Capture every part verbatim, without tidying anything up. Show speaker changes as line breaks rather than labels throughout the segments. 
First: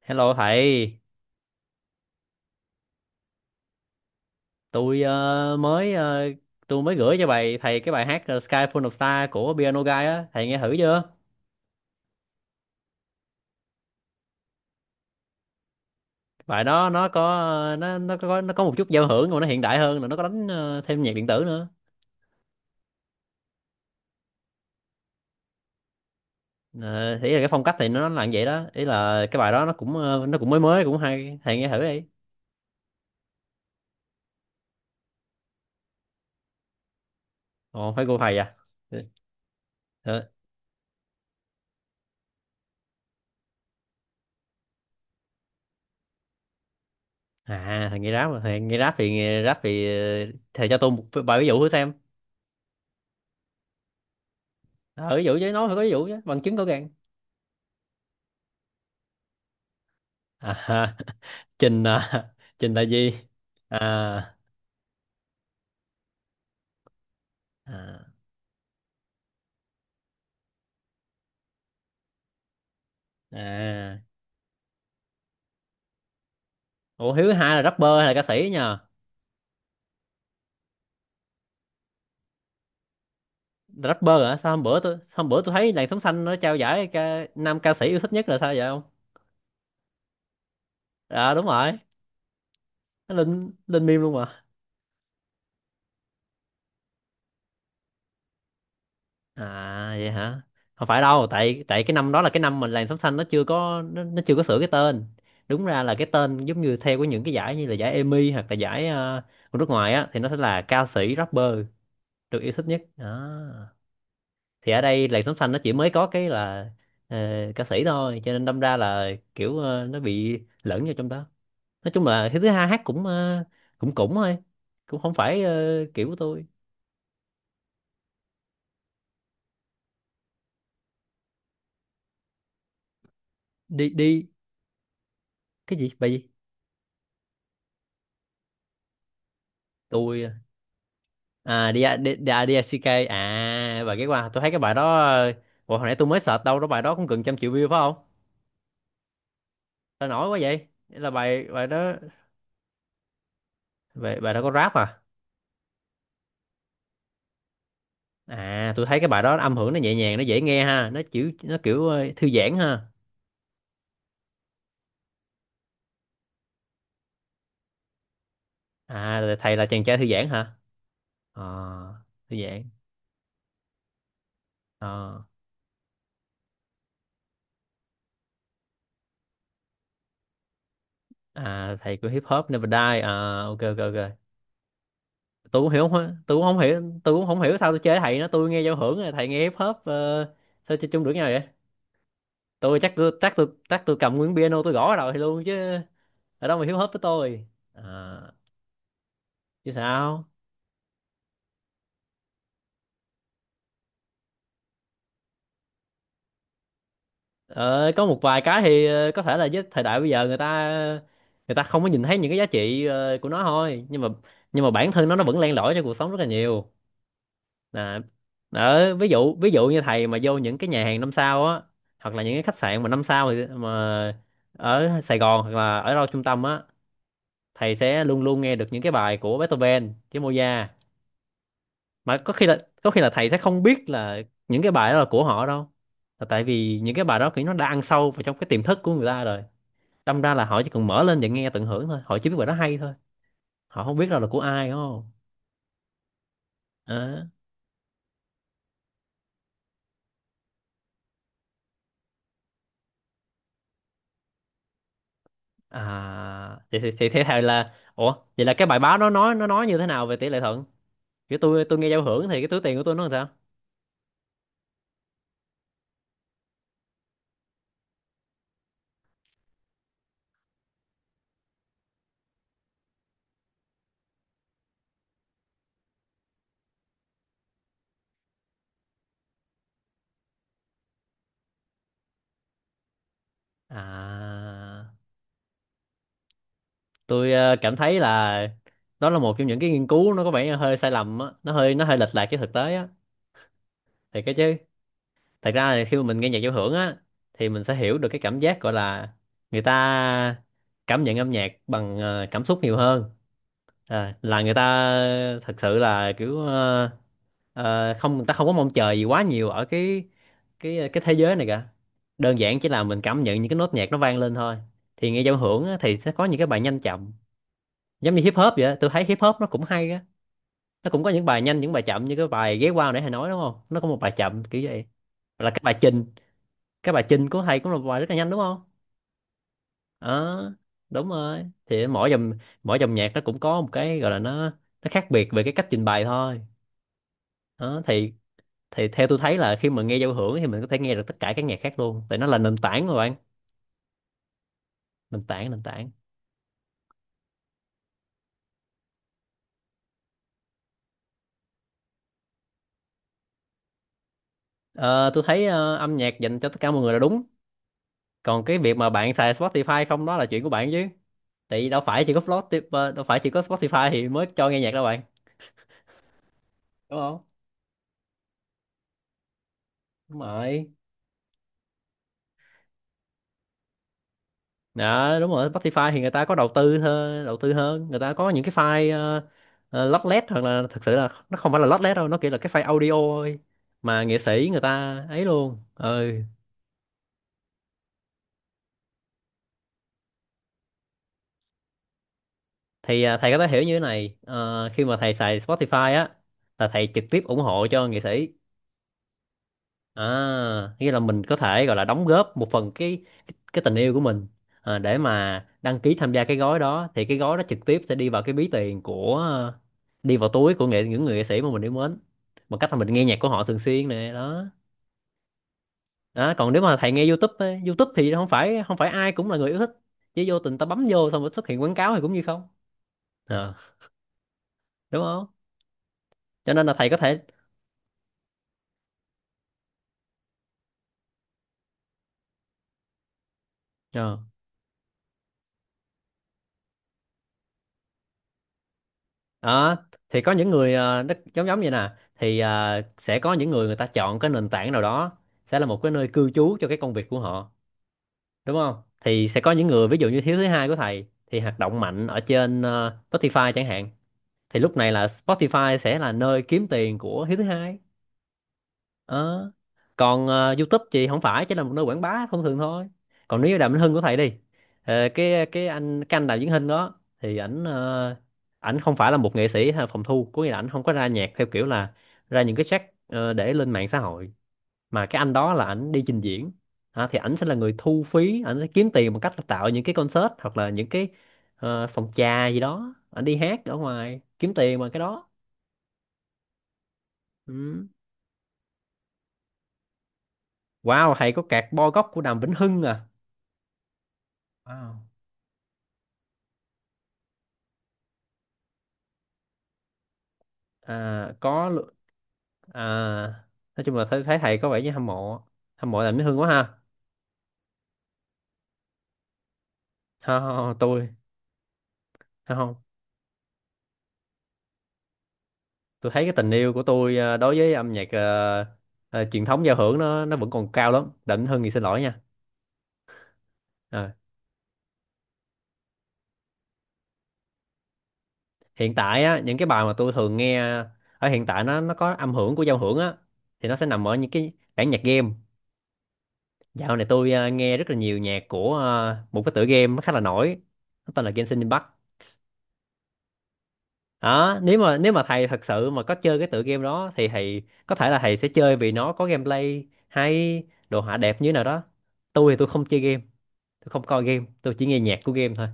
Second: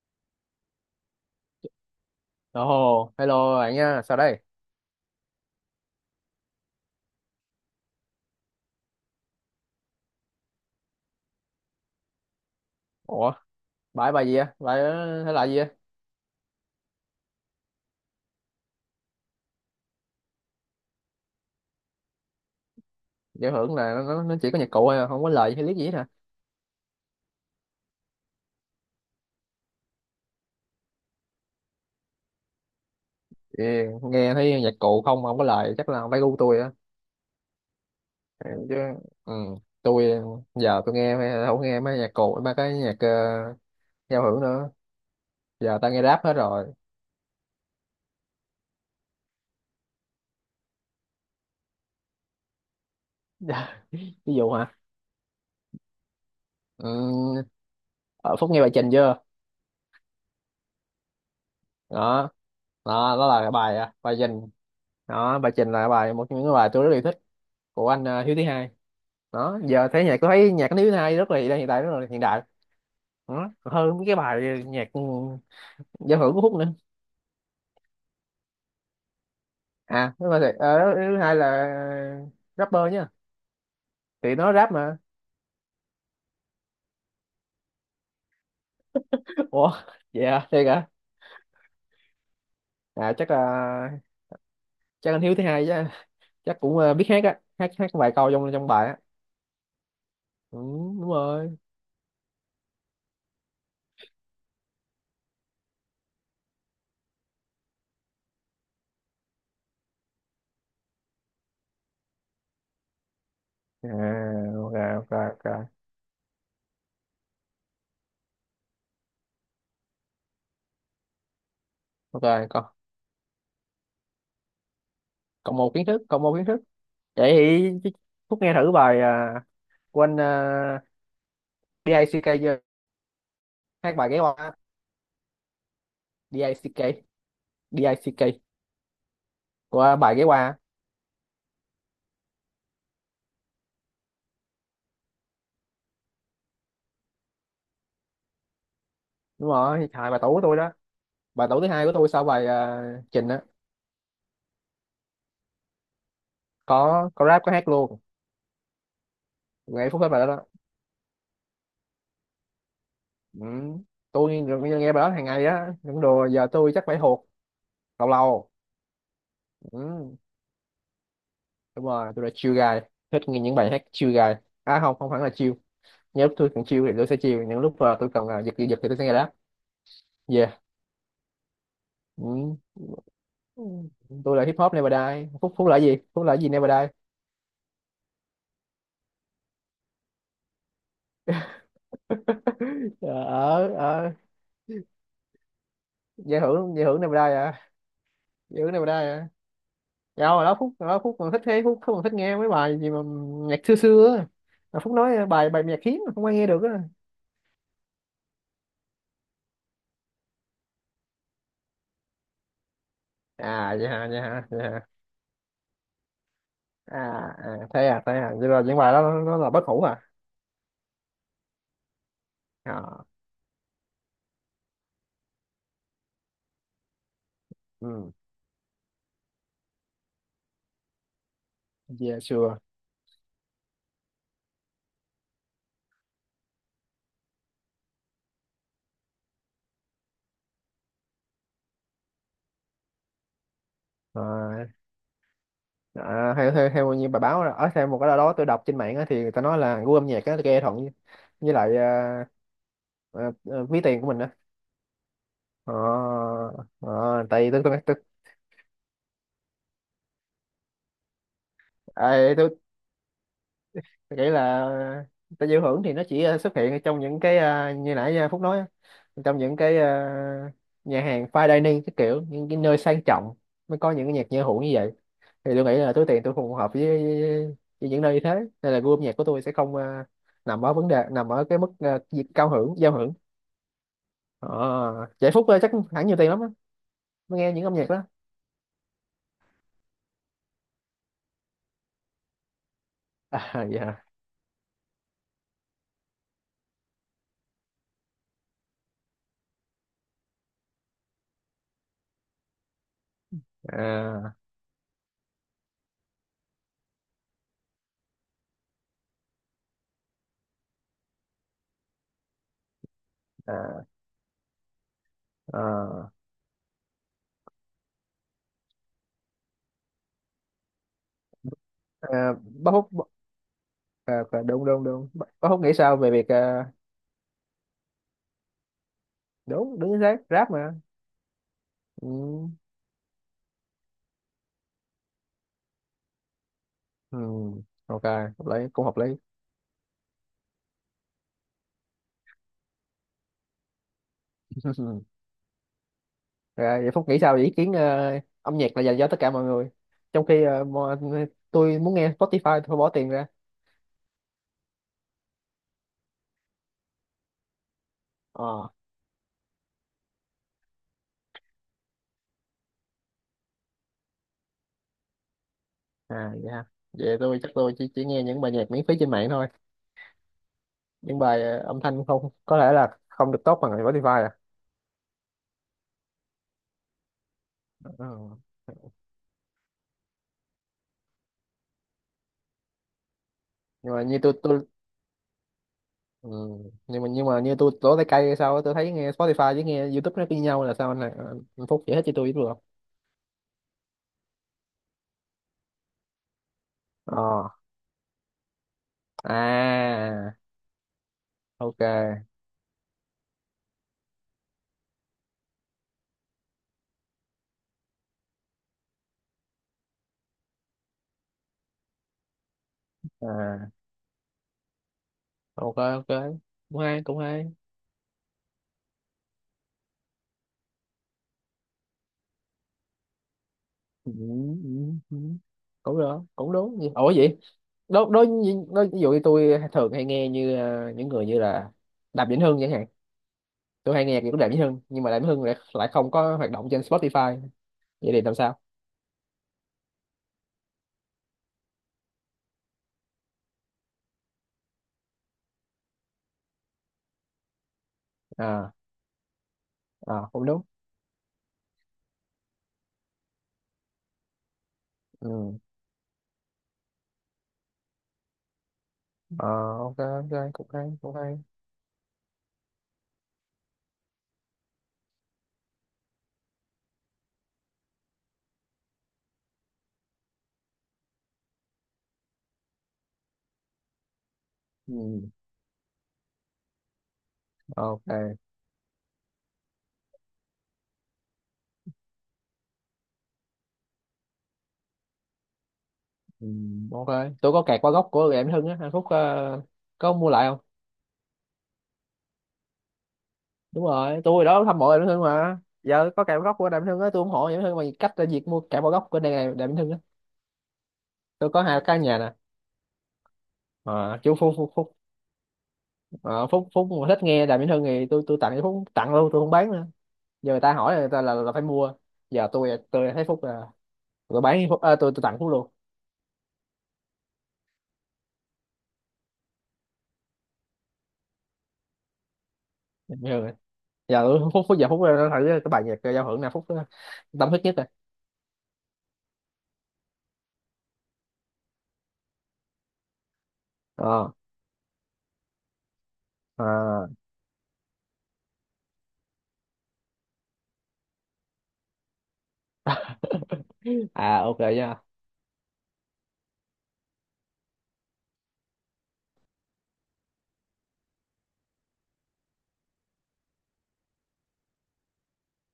Hello thầy,
Ồ, hello bạn nha, sao đây?
tôi ờ, mới ờ, tôi mới gửi cho bài thầy cái bài hát ờ, Sky Full of Stars của Piano Guy á, thầy nghe thử chưa?
Ủa, bài bài gì á? Bài ờ, thể loại gì á?
Bài đó nó có ờ, nó nó có nó có một chút giao hưởng, mà nó hiện đại hơn, rồi nó có đánh ờ, thêm nhạc điện tử nữa.
Giải thưởng là nó, nó chỉ có nhạc cụ thôi, à, không có lời hay lý gì hết hả?
Uh, ý là cái phong cách thì nó là như vậy đó, ý là cái bài đó nó cũng ờ, nó cũng mới mới, cũng hay, thầy nghe thử đi.
Thì nghe thấy nhạc cụ không, không có lời chắc là không phải gu tôi á.
Ồ phải cô thầy
Ừ,
à.
chứ,
Ờ,
ừ, tôi
ờ.
giờ tôi nghe mấy- không nghe mấy nhạc cụ, mấy cái nhạc ờ, giao hưởng nữa. Giờ tao nghe rap hết rồi.
À, thầy nghe rap mà, thầy nghe rap thì nghe rap thì ờ, thầy cho tôi một vài ví dụ thử xem.
Ví dụ hả?
Ờ, ví dụ chứ, nói phải có ví dụ chứ, bằng chứng rõ ràng.
Ừ, ở Phúc nghe bài Trình chưa?
À, ha. Trình
Đó,
à, Trình là gì?
đó, đó là cái bài à, bài
À.
Trình. Đó, bài Trình là bài một trong những cái bài tôi rất yêu thích của anh
À,
ờ, Hiếu thứ hai. Đó giờ thấy nhạc tôi thấy nhạc nước hai rất là hiện đại, rất là hiện đại đó, còn hơn
à.
mấy cái bài nhạc ừ, giao hưởng của Phúc nữa.
Ủa, Hiếu hai là rapper hay là ca sĩ nhờ?
À thứ hai ờ, thứ hai là rapper nhá.
Rapper
Thì
hả?
nó
Sao hôm
rap
bữa
mà.
tôi sao hôm bữa tôi thấy làn sống xanh nó trao giải ca, nam ca sĩ yêu thích nhất là sao vậy không?
Ủa, vậy à, thiệt hả?
À, đúng rồi.
À
Nó
chắc
lên lên
là,
meme luôn mà.
chắc anh Hiếu thứ hai chứ, chắc cũng ờ, biết hát á, hát hát vài câu trong trong bài á.
À vậy hả?
Ừ,
Không phải
đúng
đâu,
rồi.
tại tại cái năm đó là cái năm mà làn sống xanh nó chưa có nó, nó chưa có sửa cái tên. Đúng ra là cái tên giống như theo của những cái giải như là giải Emmy, hoặc là giải ờ, của nước ngoài á, thì nó sẽ là ca sĩ rapper được yêu thích nhất đó.
À,
Thì
ok
ở đây
ok
làn sóng
ok
xanh nó chỉ mới có cái là ờ, ca sĩ thôi, cho nên đâm ra là kiểu ờ, nó bị lẫn vô trong đó. Nói chung
ok.
là thứ thứ
Còn,
hai hát cũng ờ, cũng cũng thôi, cũng không phải
còn một kiến
ờ,
thức,
kiểu của
còn một kiến
tôi.
thức Vậy thì Phúc nghe thử bài à, của anh uh, đích chưa,
Đi
hát bài ghé
đi.
qua.
Cái gì? Bài gì?
đích, đê i xê ca, của bài ghé
Tôi
qua.
à, đi đi đi, à, đi, xê ca. À, bài ghé qua. Tôi thấy cái bài đó ờ, ủa, hồi nãy tôi mới search đâu đó, bài đó cũng gần trăm triệu view phải không?
Đúng rồi,
Sao
hai bài
nổi
tủ
quá
của tôi
vậy?
đó.
Là bài
Bài tủ
bài
thứ hai của
đó.
tôi sau bài à, trình á.
Bài, bài đó có rap à?
có có rap, có hát luôn.
À, tôi thấy cái bài đó âm hưởng nó
Nghe
nhẹ
phút hết
nhàng,
bài
nó
đó,
dễ
đó.
nghe ha, nó kiểu nó kiểu ờ, thư giãn ha.
Ừ. tôi nghe, nghe bài đó hàng ngày á, những đồ giờ tôi chắc phải hụt lâu lâu.
À, là thầy là chàng trai thư
Ừ.
giãn hả? À,
Đúng rồi, tôi là
thư
chill guy,
giãn.
thích nghe những bài hát chill guy. À không, không hẳn
À,
là chill. Những lúc tôi cần chill thì tôi sẽ chill, những lúc à, tôi cần à, giật giật thì tôi sẽ nghe rap. Yeah.
à thầy của hip hop
Ừ.
Never Die à, ok
Ừ.
ok ok.
Tôi là hip hop Never Die, Phúc
tôi
Phúc
cũng
là
hiểu
gì,
không
Phúc là
tôi cũng
gì
không
Never
hiểu,
Die.
tôi cũng không hiểu sao tôi chơi thầy nó, tôi nghe giao hưởng rồi thầy nghe hip hop, ờ, sao chơi chung được nhau vậy? tôi chắc tôi chắc tôi
Ờ
chắc tôi
ờ,
cầm nguyên piano, tôi gõ vào đầu thầy luôn chứ.
giải
Ở đâu mà
thưởng,
hip
giải
hop với
thưởng này đây
tôi.
à,
À,
giải thưởng này đây à.
chứ
Dạ
sao.
hồi đó Phúc, hồi đó Phúc còn thích thế, Phúc Phúc còn thích nghe mấy bài gì mà nhạc xưa xưa á, mà Phúc nói bài bài nhạc hiếm mà không ai nghe được á.
Ờ, có một vài cái thì ờ, có thể là với thời đại bây giờ người ta người ta không có nhìn thấy những cái giá trị ờ, của nó
À
thôi,
vậy
nhưng
hả,
mà
vậy hả, vậy
nhưng mà
hả?
bản thân nó nó vẫn len lỏi cho cuộc sống rất là nhiều.
À, à thế
Nè,
à, thế à, vậy là những bài
đó,
đó
ví
nó, nó
dụ
là
ví
bất
dụ như
hủ à?
thầy mà vô những cái nhà hàng năm sao á, hoặc là những cái khách sạn mà
À
năm sao, thì mà ở Sài Gòn hoặc là ở đâu trung tâm á, thầy sẽ
ừ,
luôn luôn nghe được những cái bài của Beethoven với Mozart. Mà
yeah
có khi là
sure.
có khi là thầy sẽ không biết là những cái bài đó là của họ đâu, là tại vì những cái bài đó kiểu nó đã ăn sâu vào trong cái tiềm thức của người ta rồi. Đâm ra là họ chỉ cần mở lên và nghe tận hưởng thôi, họ chỉ biết bài đó hay thôi, họ không biết đâu là của
À,
ai, đúng không?
à, theo theo theo như bài
Đó.
báo ở theo một cái nào đó tôi đọc trên mạng á, thì người ta nói là gu âm nhạc á nghe thuận với, với lại à, à, à, ví tiền của mình á. Ờ,
À, thì, thì, thì, thế
ờ, tại
thầy
vì tôi
là,
tôi tôi,
ủa, vậy là cái bài báo đó nói nó nói như thế nào về tỷ lệ thuận, kiểu tôi tôi nghe giao hưởng
ai
thì cái
tôi
túi tiền của tôi nó làm sao?
tôi nghĩ là ta giao hưởng thì nó chỉ ờ, xuất hiện ở trong những cái ờ, như nãy ờ, Phúc nói á, trong những cái ờ, nhà hàng fine dining, cái kiểu những cái nơi sang trọng mới có những cái nhạc giao hưởng như vậy. Thì tôi nghĩ là túi tiền tôi phù hợp với, với, những nơi như thế, nên là gu âm nhạc của tôi sẽ không ờ, nằm ở vấn đề, nằm ở cái mức ờ, việc cao hưởng, giao hưởng. Ờ,
À,
vậy Phúc ờ, chắc hẳn nhiều tiền lắm á
tôi
mới nghe
ờ,
những âm
cảm
nhạc
thấy
đó.
là đó là một trong những cái nghiên cứu, nó có vẻ hơi sai lầm á, nó hơi nó hơi lệch lạc với thực tế á.
À dạ.
Thì cái chứ, thật ra là khi mà mình nghe nhạc giao hưởng á, thì mình sẽ hiểu được cái cảm giác gọi là người ta cảm nhận âm nhạc bằng ờ, cảm xúc nhiều hơn. À,
À
là người ta thật sự là kiểu ờ, ờ, không, người ta không có mong chờ gì quá nhiều ở cái cái ờ, cái thế giới này cả, đơn giản chỉ là mình cảm nhận những cái nốt
à
nhạc nó vang lên thôi. Thì nghe giao hưởng á, thì
à,
sẽ có những cái bài nhanh chậm, giống như hip hop vậy á. Tôi thấy hip hop nó cũng hay á, nó cũng có những bài nhanh những bài chậm, như cái
à
bài ghé
bác Phúc,
qua nãy thầy nói, đúng không, nó có một bài
à, phải-
chậm kiểu
đúng đúng
vậy.
đúng, bác
Là
Phúc
cái
nghĩ
bài
sao
trình,
về việc ờ,
cái bài Chinh của thầy cũng là một bài rất là nhanh, đúng không?
đúng đúng chính xác,
Ờ,
rap mà.
đúng rồi. Thì mỗi dòng
Ừ.
mỗi dòng nhạc nó cũng có một cái gọi là nó nó khác biệt về cái cách trình bày thôi.
Ừ.
Đó,
Ok
thì
hợp lý, cũng
thì
hợp lý.
theo tôi thấy là khi mà nghe giao hưởng thì mình có thể nghe được tất cả các nhạc khác luôn, tại nó là nền tảng mà bạn, nền tảng, nền tảng.
Rồi, vậy Phúc nghĩ sao về ý kiến ờ, âm nhạc là dành cho tất cả mọi người, trong khi ờ, mọi, tôi muốn nghe Spotify tôi phải bỏ tiền ra.
Ờ, tôi thấy ờ, âm nhạc dành cho tất cả mọi người là đúng, còn cái
Ờ.
việc mà bạn xài Spotify không đó là chuyện của bạn chứ, tại vì đâu phải chỉ có Spotify, đâu phải chỉ có Spotify thì mới cho nghe nhạc đâu bạn,
À vậy ha.
đúng
Vậy
không?
tôi chắc tôi chỉ, chỉ nghe những bài nhạc miễn phí trên mạng thôi,
Đúng rồi.
những bài ờ, âm thanh không có lẽ là không được tốt bằng Spotify à.
Dạ đúng rồi, Spotify thì người ta có đầu tư hơn, đầu tư hơn, người ta có
Ừ.
những cái file uh, lót lét, hoặc là thực sự là nó không phải là lót lét đâu, nó kiểu là cái file audio thôi,
nhưng mà
mà
như
nghệ
tôi
sĩ người
tôi
ta ấy luôn. Ừ,
ừ. nhưng mà nhưng mà như tôi lỗ tay cây hay sao á, tôi thấy nghe Spotify với nghe YouTube nó như nhau là sao anh, anh Phúc giải thích cho tôi biết được không?
thì ờ, thầy có thể hiểu như thế này, ờ, khi mà thầy xài Spotify á là thầy trực tiếp ủng
Ờ.
hộ cho nghệ sĩ. À,
À.
nghĩa là mình có thể gọi là đóng
Ok.
góp một phần cái cái, cái tình yêu của mình, à, để mà đăng ký tham gia cái gói đó, thì cái gói đó trực tiếp sẽ đi vào cái ví tiền của ờ, đi vào túi của nghệ những người nghệ sĩ mà mình yêu mến, bằng cách là mình nghe nhạc của họ thường
À
xuyên nè đó.
ok ok,
Đó, còn nếu mà
cũng
thầy
hay
nghe
cũng
YouTube
hay.
ấy, YouTube thì không phải không phải ai cũng là người yêu thích, chứ vô tình ta bấm vô xong rồi xuất hiện quảng cáo thì cũng như không. Ờ,
Ừ, ừ,
đúng
ừ.
không,
Cũng được, cũng
cho nên là thầy
đúng.
có
Ủa
thể
vậy, đối đối đối ví dụ như tôi thường hay nghe như ờ, những người như là Đàm Vĩnh Hưng chẳng hạn. Tôi hay
ờ,
nghe nhạc của Đàm Vĩnh Hưng, nhưng mà Đàm Vĩnh Hưng lại lại không có hoạt động trên Spotify. Vậy thì làm sao?
đó, thì có những người ờ, nó giống giống như nè, thì ờ, sẽ có những người, người ta chọn cái nền tảng nào đó sẽ là một cái nơi cư trú cho cái công việc của họ, đúng
À
không? Thì sẽ có những người ví dụ
à
như thiếu
cũng
thứ
đúng.
hai của thầy thì hoạt động mạnh ở trên ờ, Spotify chẳng hạn, thì lúc này là
Ừ.
Spotify sẽ là nơi kiếm tiền của hiếu thứ hai.
Ờ,
Ờ.
ok
Còn
ok,
ờ,
cũng
YouTube
hay
thì
cũng
không
hay.
phải chỉ là một nơi quảng bá thông thường thôi. Còn nếu như Đàm Vĩnh Hưng của thầy đi, ờ, cái cái anh cái anh Đàm Vĩnh Hưng đó thì ảnh ờ, ảnh không phải là một nghệ sĩ hay phòng thu, có nghĩa là ảnh không có ra nhạc theo kiểu là ra những cái track ờ, để lên mạng xã hội, mà cái
Ừ.
anh đó là ảnh đi trình diễn. Hả, thì ảnh sẽ là người thu
Ok.
phí, ảnh sẽ kiếm tiền bằng cách là tạo những cái concert, hoặc là những cái ờ, phòng trà gì đó, ảnh đi hát ở ngoài kiếm tiền bằng cái đó.
Ừ, ok. Tôi có kẹt
Ừ.
qua gốc của Đàm Vĩnh Hưng á anh Phúc, ờ, có mua lại không?
Wow, thầy có cạc bo góc của Đàm Vĩnh Hưng à?
Đúng rồi, tôi đó hâm mộ Đàm
Wow.
Vĩnh Hưng mà, giờ có cạm góc của Đàm Vĩnh Hưng á, tôi ủng hộ Đàm Vĩnh Hưng bằng cách là việc mua cạm góc của đàm đàm vĩnh hưng á.
À,
Tôi có
có
hai
lu-
căn nhà nè.
à, nói chung là
À,
thấy,
chú
thấy
phúc
thầy có
phúc
vẻ như
phúc
hâm mộ, hâm mộ làm Mỹ hương
ờ,
quá
phúc
ha.
phúc mà thích nghe Đàm Vĩnh Hưng thì tôi tôi tặng cho phúc, tặng luôn, tôi không bán nữa.
Không,
Giờ
không,
người ta
không,
hỏi là
tôi
người ta là, là phải mua, giờ
không,
tôi
không.
tôi thấy phúc là, tôi bán phúc à, tôi tôi tặng phúc luôn.
Tôi thấy cái tình yêu của tôi ờ, đối với âm nhạc ờ, ờ, truyền thống giao hưởng nó nó vẫn còn cao lắm. Đặng Hưng thì xin lỗi nha.
Đàm Vĩnh Hưng này.
Ờ,
Giờ tôi- phúc phúc giờ phúc nó thử cái bài nhạc giao hưởng nào phúc ờ, tâm huyết nhất rồi.
Hiện tại á những cái bài mà tôi thường nghe ở hiện tại nó nó có âm hưởng của giao hưởng á thì nó sẽ nằm ở
Ờ.
những cái bản nhạc game. Dạo này
À,
tôi ờ, nghe rất là nhiều nhạc của ờ, một cái tựa game nó khá là nổi, nó tên là Genshin Impact.
à ok
Đó, nếu
nha.
mà nếu mà thầy thật sự mà có chơi cái tựa game đó thì thầy có thể là thầy sẽ chơi vì nó có gameplay hay, đồ họa đẹp như thế nào đó. Tôi thì tôi không chơi game, tôi không coi game, tôi chỉ nghe nhạc của game thôi.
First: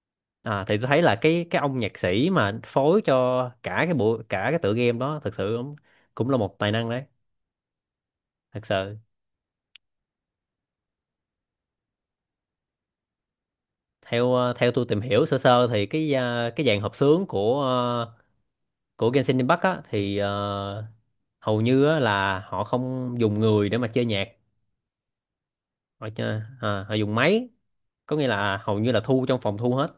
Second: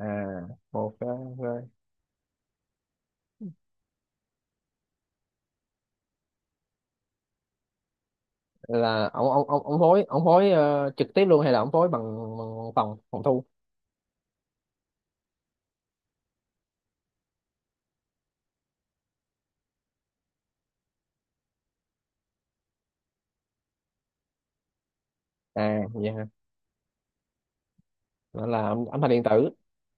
À,
à, Thì tôi
ok
thấy là cái cái
ok.
ông nhạc sĩ mà phối cho cả cái bộ cả cái tựa game đó thật sự cũng cũng là một tài năng đấy, thật sự.
Là ông ông ông ông phối ông phối ờ, trực tiếp luôn hay là ông phối bằng, bằng phòng phòng thu?
Theo ờ, theo tôi tìm hiểu sơ sơ thì cái ờ, cái dàn hợp xướng của ờ, của Genshin Impact á thì ờ, hầu như á, là họ không dùng người để mà chơi nhạc.
À
Họ
vậy hả.
chơi à, họ dùng máy, có nghĩa
Đó
là
là
hầu
âm,
như là
âm thanh điện
thu trong
tử,
phòng thu hết.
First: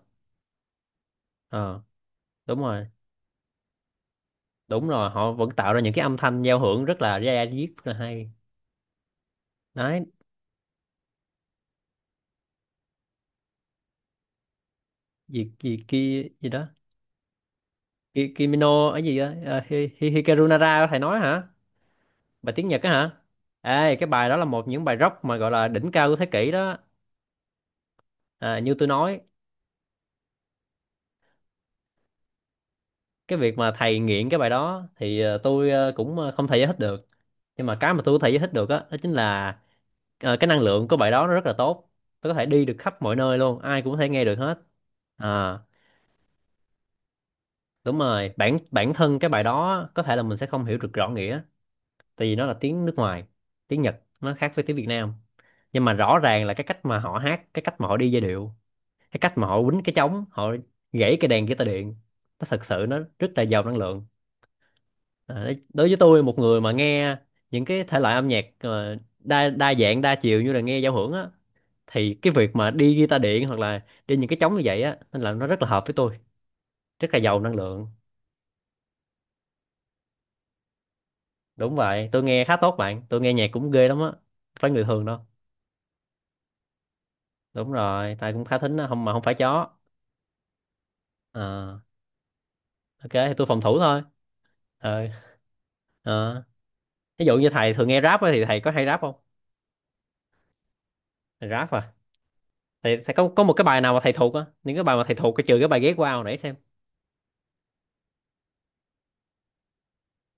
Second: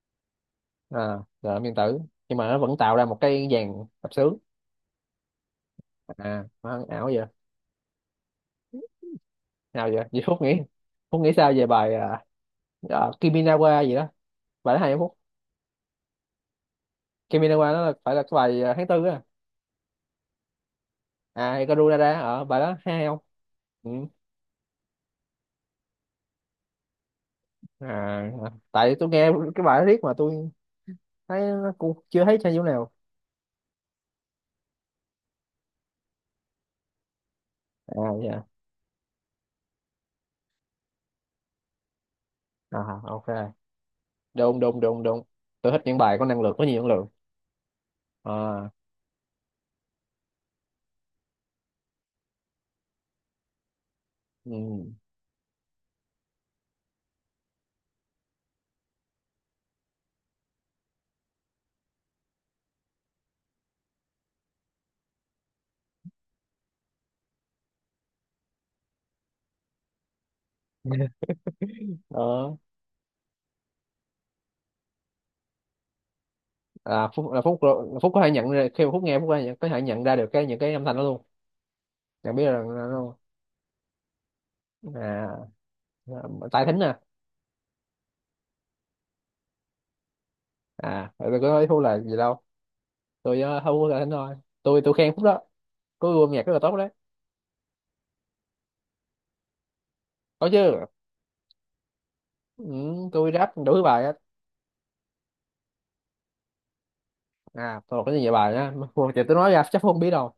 à là âm điện
Ờ,
tử, nhưng mà nó
đúng
vẫn
rồi.
tạo ra một cái dàn tập sướng.
Đúng rồi, họ vẫn tạo ra những cái âm thanh
À
giao
nó
hưởng rất
ảo
là
vậy,
ra diết, rất là hay
nào
đấy.
vậy, vậy Phúc nghĩ Phúc nghĩ sao về bài à, à, Kiminawa gì đó, bài đó hay không Phúc?
Gì gì kia gì đó?
Kiminawa nó là, phải là cái
Ki-
bài à, tháng
Kimino ở
tư
gì
á.
đó à, Hi, Hi, Hikaru Nara thầy nói hả?
À Ikaruda ở,
Bài
bài
tiếng
đó
Nhật á
hay
hả?
không? Ừ.
Ê, cái bài đó là một những bài rock mà gọi là đỉnh cao của thế kỷ đó.
À, à,
À, như tôi
tại tôi
nói,
nghe cái bài đó riết mà tôi thấy nó cũng chưa thấy sao nhiêu nào.
cái việc mà thầy nghiện cái bài đó thì ờ, tôi ờ, cũng ờ, không thể giải thích được. Nhưng mà
À
cái mà tôi có thể giải
dạ.
thích được á đó, chính là ờ, cái năng lượng của bài đó nó rất là tốt. Tôi có thể đi được
À
khắp mọi
ok,
nơi luôn, ai cũng có thể nghe được hết.
đúng đúng đúng đúng.
À,
Tôi thích những bài có năng lượng, có nhiều năng lượng.
đúng rồi, bản
À.
bản thân cái bài đó á, có thể là mình sẽ không hiểu được rõ nghĩa tại vì nó là tiếng nước ngoài. Tiếng Nhật nó khác với tiếng
Ừ.
Việt Nam. Nhưng mà rõ ràng là cái cách mà họ hát, cái cách mà họ đi giai điệu, cái cách mà họ quýnh cái trống, họ gãy cái đàn guitar điện, nó thật sự nó rất là giàu năng lượng. À, đấy- đối với tôi một người mà nghe những cái thể loại âm nhạc ờ, đa đa dạng đa chiều như là nghe giao hưởng á thì cái việc
Đó,
mà đi guitar điện hoặc là đi những cái trống như vậy á nên là nó rất là hợp với tôi. Rất
à,
là
phúc
giàu
là
năng
phúc
lượng.
rồi- phúc có thể nhận ra khi mà phúc nghe, phúc có thể nhận, có thể nhận ra được cái những cái âm thanh đó luôn,
Đúng vậy, tôi
nhận biết
nghe khá
là
tốt,
nó
bạn
luôn.
tôi nghe nhạc cũng ghê lắm á, không phải người thường đâu.
À, à, tài thính à.
Đúng rồi, tại cũng khá thính á, không mà không phải chó.
À tôi có nói phúc
Ờ,
là gì đâu,
ok thì
tôi
tôi phòng
uh,
thủ
không có tài
thôi.
thính thôi, tôi tôi
Ờ.
khen phúc đó, có gu âm
Ờ.
nhạc rất là tốt đấy.
Ví dụ như thầy thường nghe rap á thì thầy có hay rap không?
Có chứ.
Thầy rap à?
Ừ,
Thầy, thầy có
tôi
có một
rap đủ
cái bài
thứ
nào mà
bài á.
thầy thuộc á, những cái bài mà thầy thuộc cái trừ cái bài ghét qua hồi nãy?
À tôi học rất nhiều bài á Phúc- thì tôi nói ra chắc phúc không biết đâu.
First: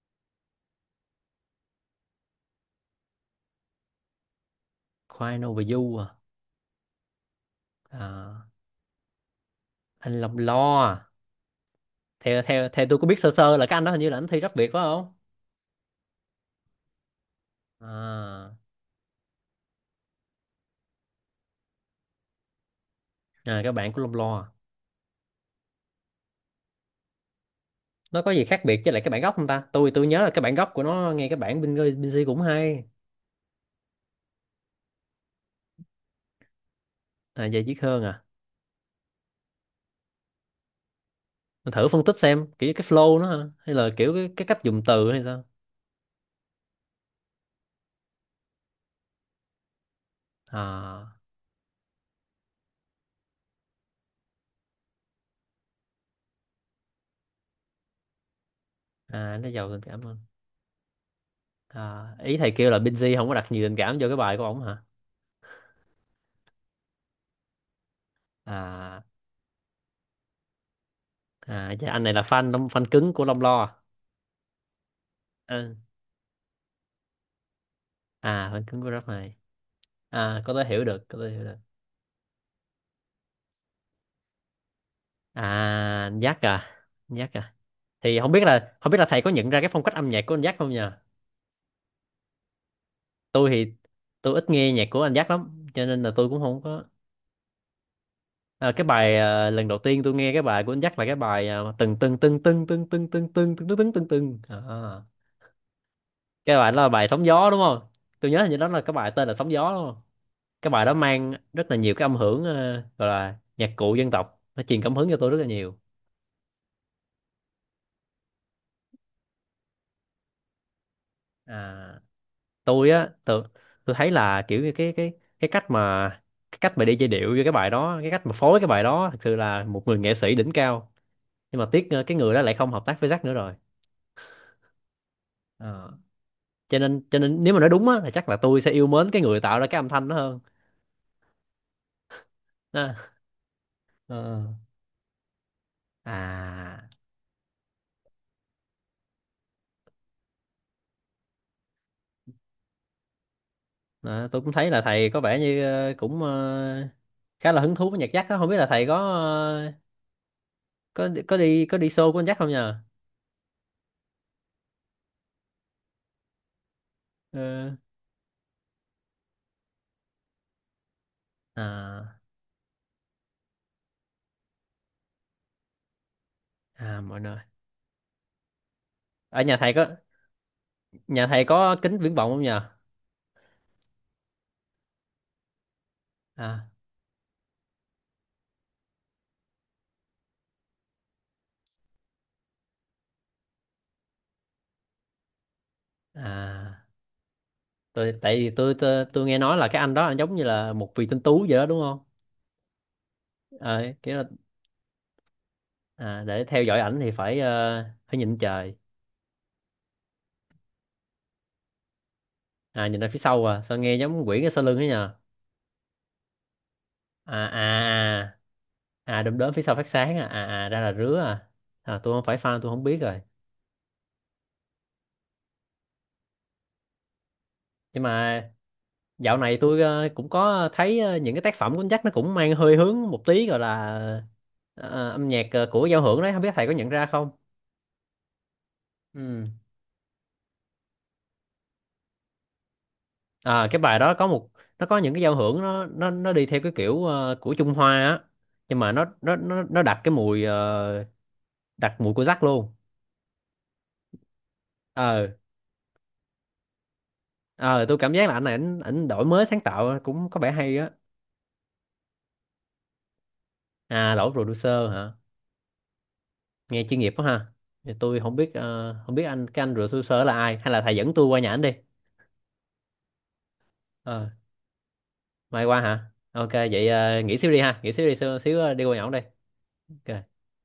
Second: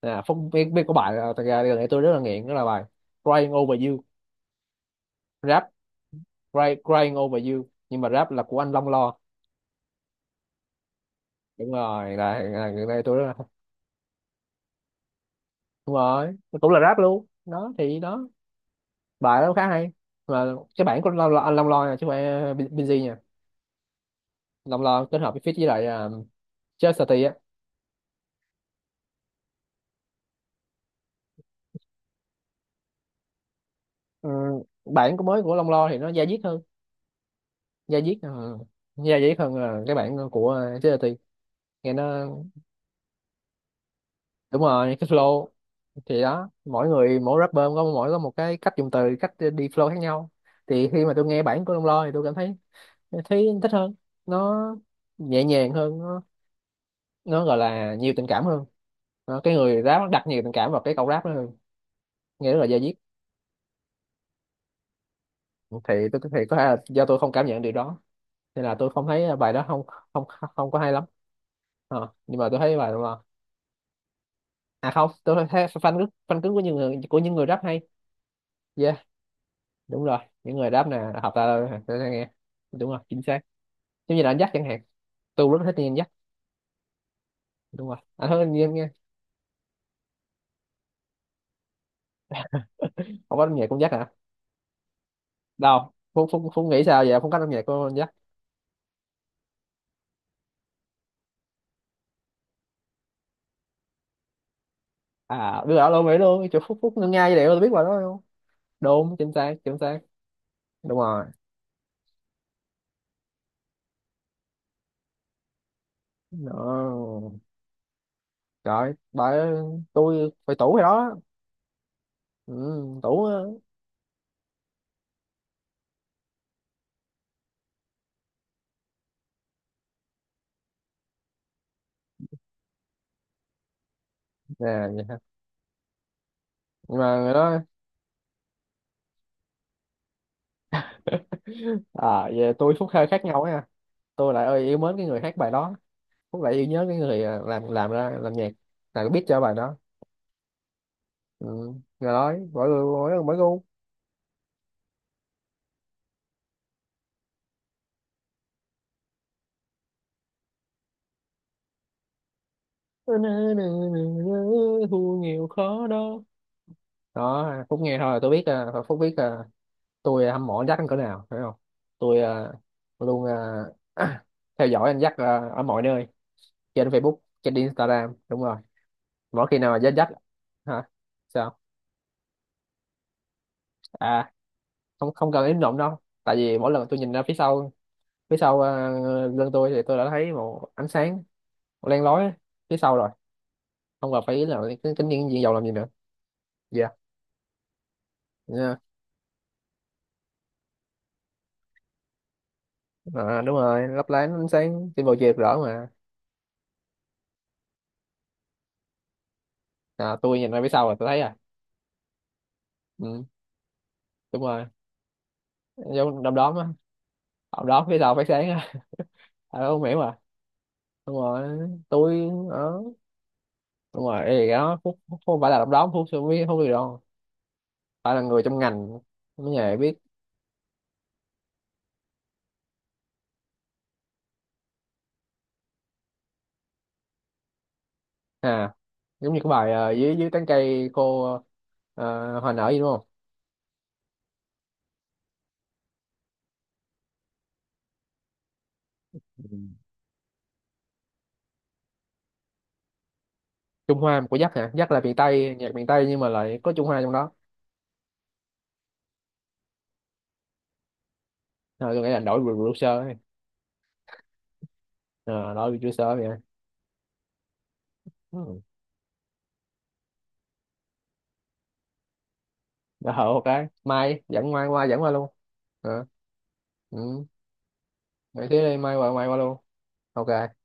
À phúc biết biết có bài là, thật ra gần đây tôi rất là nghiện đó là bài Crying Over You.
Crying Over
Rap.
You à.
Crying, crying over you, nhưng mà rap là
À,
của anh Long Lo.
anh Lòng Lo à.
Đúng rồi, là,
Theo theo
là người
theo tôi
này
có
tôi
biết
rất
sơ
là,
sơ là cái anh đó hình như là anh thi rap Việt phải không?
đúng rồi, nó cũng là rap luôn đó thì đó.
À,
Bài đó khá hay mà. Cái bản của Long Lo, anh Long Lo nha, chứ không phải ờ, Bin- Binz nha.
à cái bản của Long Lo à.
Long Lo kết hợp với feat với lại um, Chastity á.
Nó có gì khác biệt với lại cái bản gốc không ta? Tôi tôi nhớ là cái bản gốc của nó nghe cái bản bên bên C cũng hay.
Ừ, bản của mới của Long Lo thì nó da diết hơn.
À vậy Chí
Da
hơn
diết
à?
ờ, da diết hơn là cái bản của ờ, Chastity.
Mình thử
Nghe
phân tích
nó,
xem kiểu cái flow nó hả? Hay là kiểu cái, cái
đúng
cách dùng
rồi, cái
từ hay sao?
flow. Thì đó, mỗi người mỗi rapper có mỗi có một cái cách dùng từ, cách đi flow khác nhau. Thì khi mà
À.
tôi nghe bản của Long Lo thì tôi cảm thấy, thấy thích hơn, nó nhẹ nhàng hơn, nó nó gọi là nhiều tình cảm hơn.
À
Đó,
nó
cái
giàu tình
người rap
cảm
nó
hơn.
đặt nhiều tình cảm vào cái câu rap đó hơn,
À, ý thầy
nghe rất là
kêu là
da diết.
Binz không có đặt nhiều tình cảm vô cái bài của ổng hả?
Thì tôi thì có thể là do tôi không cảm nhận điều đó, nên là tôi
À.
không thấy bài đó không không không có hay lắm.
À dạ, anh này
Ờ,
là
nhưng mà tôi
fan
thấy
fan
bài Long
cứng
Lo,
của Long Lo à?
à không, tôi thấy
À,
fan cứng, fan cứng của những người, của những người rap hay.
à phần cứng của
Yeah,
Grab này.
đúng rồi.
À có
Những người
thể hiểu
rap nè
được, có thể
hợp
hiểu được.
ta tôi sẽ nghe, đúng rồi chính xác. Giống như là anh dắt chẳng hạn,
À,
tôi rất thích nghe anh dắt.
anh Jack à? Anh Jack à?
Đúng rồi,
Thì
anh
không biết
thích nghe
là
nghe.
không biết là thầy có nhận ra cái phong cách âm nhạc của anh giác không nhờ?
Không có
Tôi
âm nhạc
thì
cũng dắt hả?
tôi ít nghe nhạc của anh giác lắm cho
Đâu
nên là
phúc,
tôi cũng
phúc
không
phúc nghĩ
có.
sao vậy, không có âm nhạc của anh dắt.
À, cái bài à, lần đầu tiên tôi nghe cái bài của anh giác là cái bài à, từng từng từng từng từng từng từng từng từng từng từng từng từng à.
À đưa ở luôn nghĩ luôn
Cái
chỗ,
bài
phúc
đó là
phúc
bài
ngân
sóng
nga vậy
gió
tôi
đúng
biết
không?
rồi đó không?
Tôi nhớ hình như đó là cái bài
Đúng
tên
chính
là sóng
xác
gió
chính
đúng
xác.
không? Cái bài đó
Đúng rồi,
mang rất là nhiều cái âm hưởng ờ, gọi là nhạc cụ dân tộc, nó truyền cảm hứng cho tôi rất là nhiều.
đó, trời bà, tôi phải tủ rồi đó.
À,
Ừ,
tôi á
tủ á.
tôi, tôi thấy là kiểu như cái cái cái cách mà cái cách mà đi giai điệu với cái bài đó, cái cách mà phối cái bài đó, thật sự là một người nghệ sĩ đỉnh cao. Nhưng mà tiếc ờ, cái người đó lại không hợp tác với Jack nữa rồi.
Nè, vậy ha.
Ờ, cho
Nhưng
nên
mà
cho
người
nên nếu
đó,
mà nói đúng á thì chắc là tôi sẽ yêu mến cái người tạo ra cái âm thanh đó hơn.
à về tôi phúc
Đó.
hơi khác nhau nha, tôi
Ờ.
lại ơi yêu mến cái người hát bài đó, phúc lại yêu nhớ
À
cái người à, làm làm ra làm nhạc là biết cho bài đó. Ừ. Rồi nói mỗi người mỗi người mỗi gu.
đó, tôi cũng thấy là thầy có vẻ như ờ, cũng ờ, khá là hứng thú với nhạc Jack đó, không biết là thầy có ờ, có có đi có đi show của anh Jack không nhờ?
Thu nhiều khó đó, đó
Ờ.
Phúc nghe thôi là tôi biết à, Phúc biết à, tôi hâm mộ anh Jack đến cỡ nào phải không? Tôi
À.
à, luôn, à, theo dõi anh Jack à, ở mọi nơi, trên
À
Facebook
mọi nơi.
trên Instagram, đúng rồi.
Ở
Mỗi
nhà
khi nào
thầy
mà
có?
Jack Jack hả
Nhà thầy
sao?
có kính viễn vọng không nhờ?
À, không không cần im lặng đâu, tại vì
À.
mỗi lần tôi nhìn ra phía sau phía sau à, lưng tôi thì tôi đã thấy một ánh sáng len lói phía sau rồi, không cần phải ý là cái cái nhiên diện dầu làm gì nữa.
À,
Dạ.
tôi tại vì tôi,
Nha,
tôi tôi nghe nói là cái anh đó anh giống như là một vị tinh tú vậy đó đúng không?
à, đúng
À,
rồi lấp
kiểu là,
lánh ánh sáng trên bầu trời rõ mà.
à, để theo dõi ảnh thì phải ờ, phải nhìn trời,
À, tôi nhìn ra phía sau là tôi thấy à.
à nhìn ra phía
Ừ,
sau à, sao nghe giống quỷ
đúng
cái sau
rồi,
lưng ấy nhờ?
giống đom đóm á,
À
đom đóm phía sau phát
à.
sáng á.
À, à đom đóm
À,
phía sau
không
phát
hiểu
sáng
à,
à, à à ra là
đúng
rứa
rồi,
à. À tôi không
tôi
phải fan, tôi
đó,
không biết rồi.
đúng rồi. Ê, cái đó Phúc, Phúc không phải là đom đóm, Phúc không biết không biết đâu,
Nhưng
phải là người
mà
trong ngành
dạo
mới
này
nghề
tôi
biết.
ờ, cũng có thấy ờ, những cái tác phẩm của anh Jack nó cũng mang hơi hướng một tí gọi là ờ, âm nhạc ờ, của giao hưởng đấy, không biết thầy có nhận ra không?
À giống như
Ừ.
cái bài ờ, dưới dưới tán cây cô ờ, hoa nở gì đúng không.
À, cái bài đó có một, nó có những cái giao hưởng nó nó nó đi theo cái kiểu ờ, của Trung Hoa á, nhưng mà nó nó
Ừ.
nó nó đặt cái mùi ờ, đặt mùi của Jack luôn.
Trung Hoa của Dắt hả, Dắt là miền
Ờ.
Tây, nhạc miền Tây nhưng mà lại có Trung Hoa trong đó.
Ờ, tôi cảm giác là anh này ảnh ảnh đổi mới sáng tạo cũng có vẻ hay á.
À, tôi nghĩ là đổi producer ấy.
À đổi producer hả?
À, đổi producer vậy.
Nghe chuyên nghiệp quá ha. Thì tôi không biết
Ừ.
ờ, không biết anh cái anh producer là ai, hay là thầy dẫn tôi qua nhà ảnh đi.
Dạ hậu một cái mai
Ờ,
dẫn, mai qua dẫn qua luôn.
mai qua
Hả?
hả? Ok vậy ờ,
Ừ.
nghỉ xíu đi ha, nghỉ xíu đi xíu,
Vậy
xíu
thế
ờ,
đây
đi
mai
qua nhà ổng
qua,
đi.
mai qua luôn.
Ok.
Ok.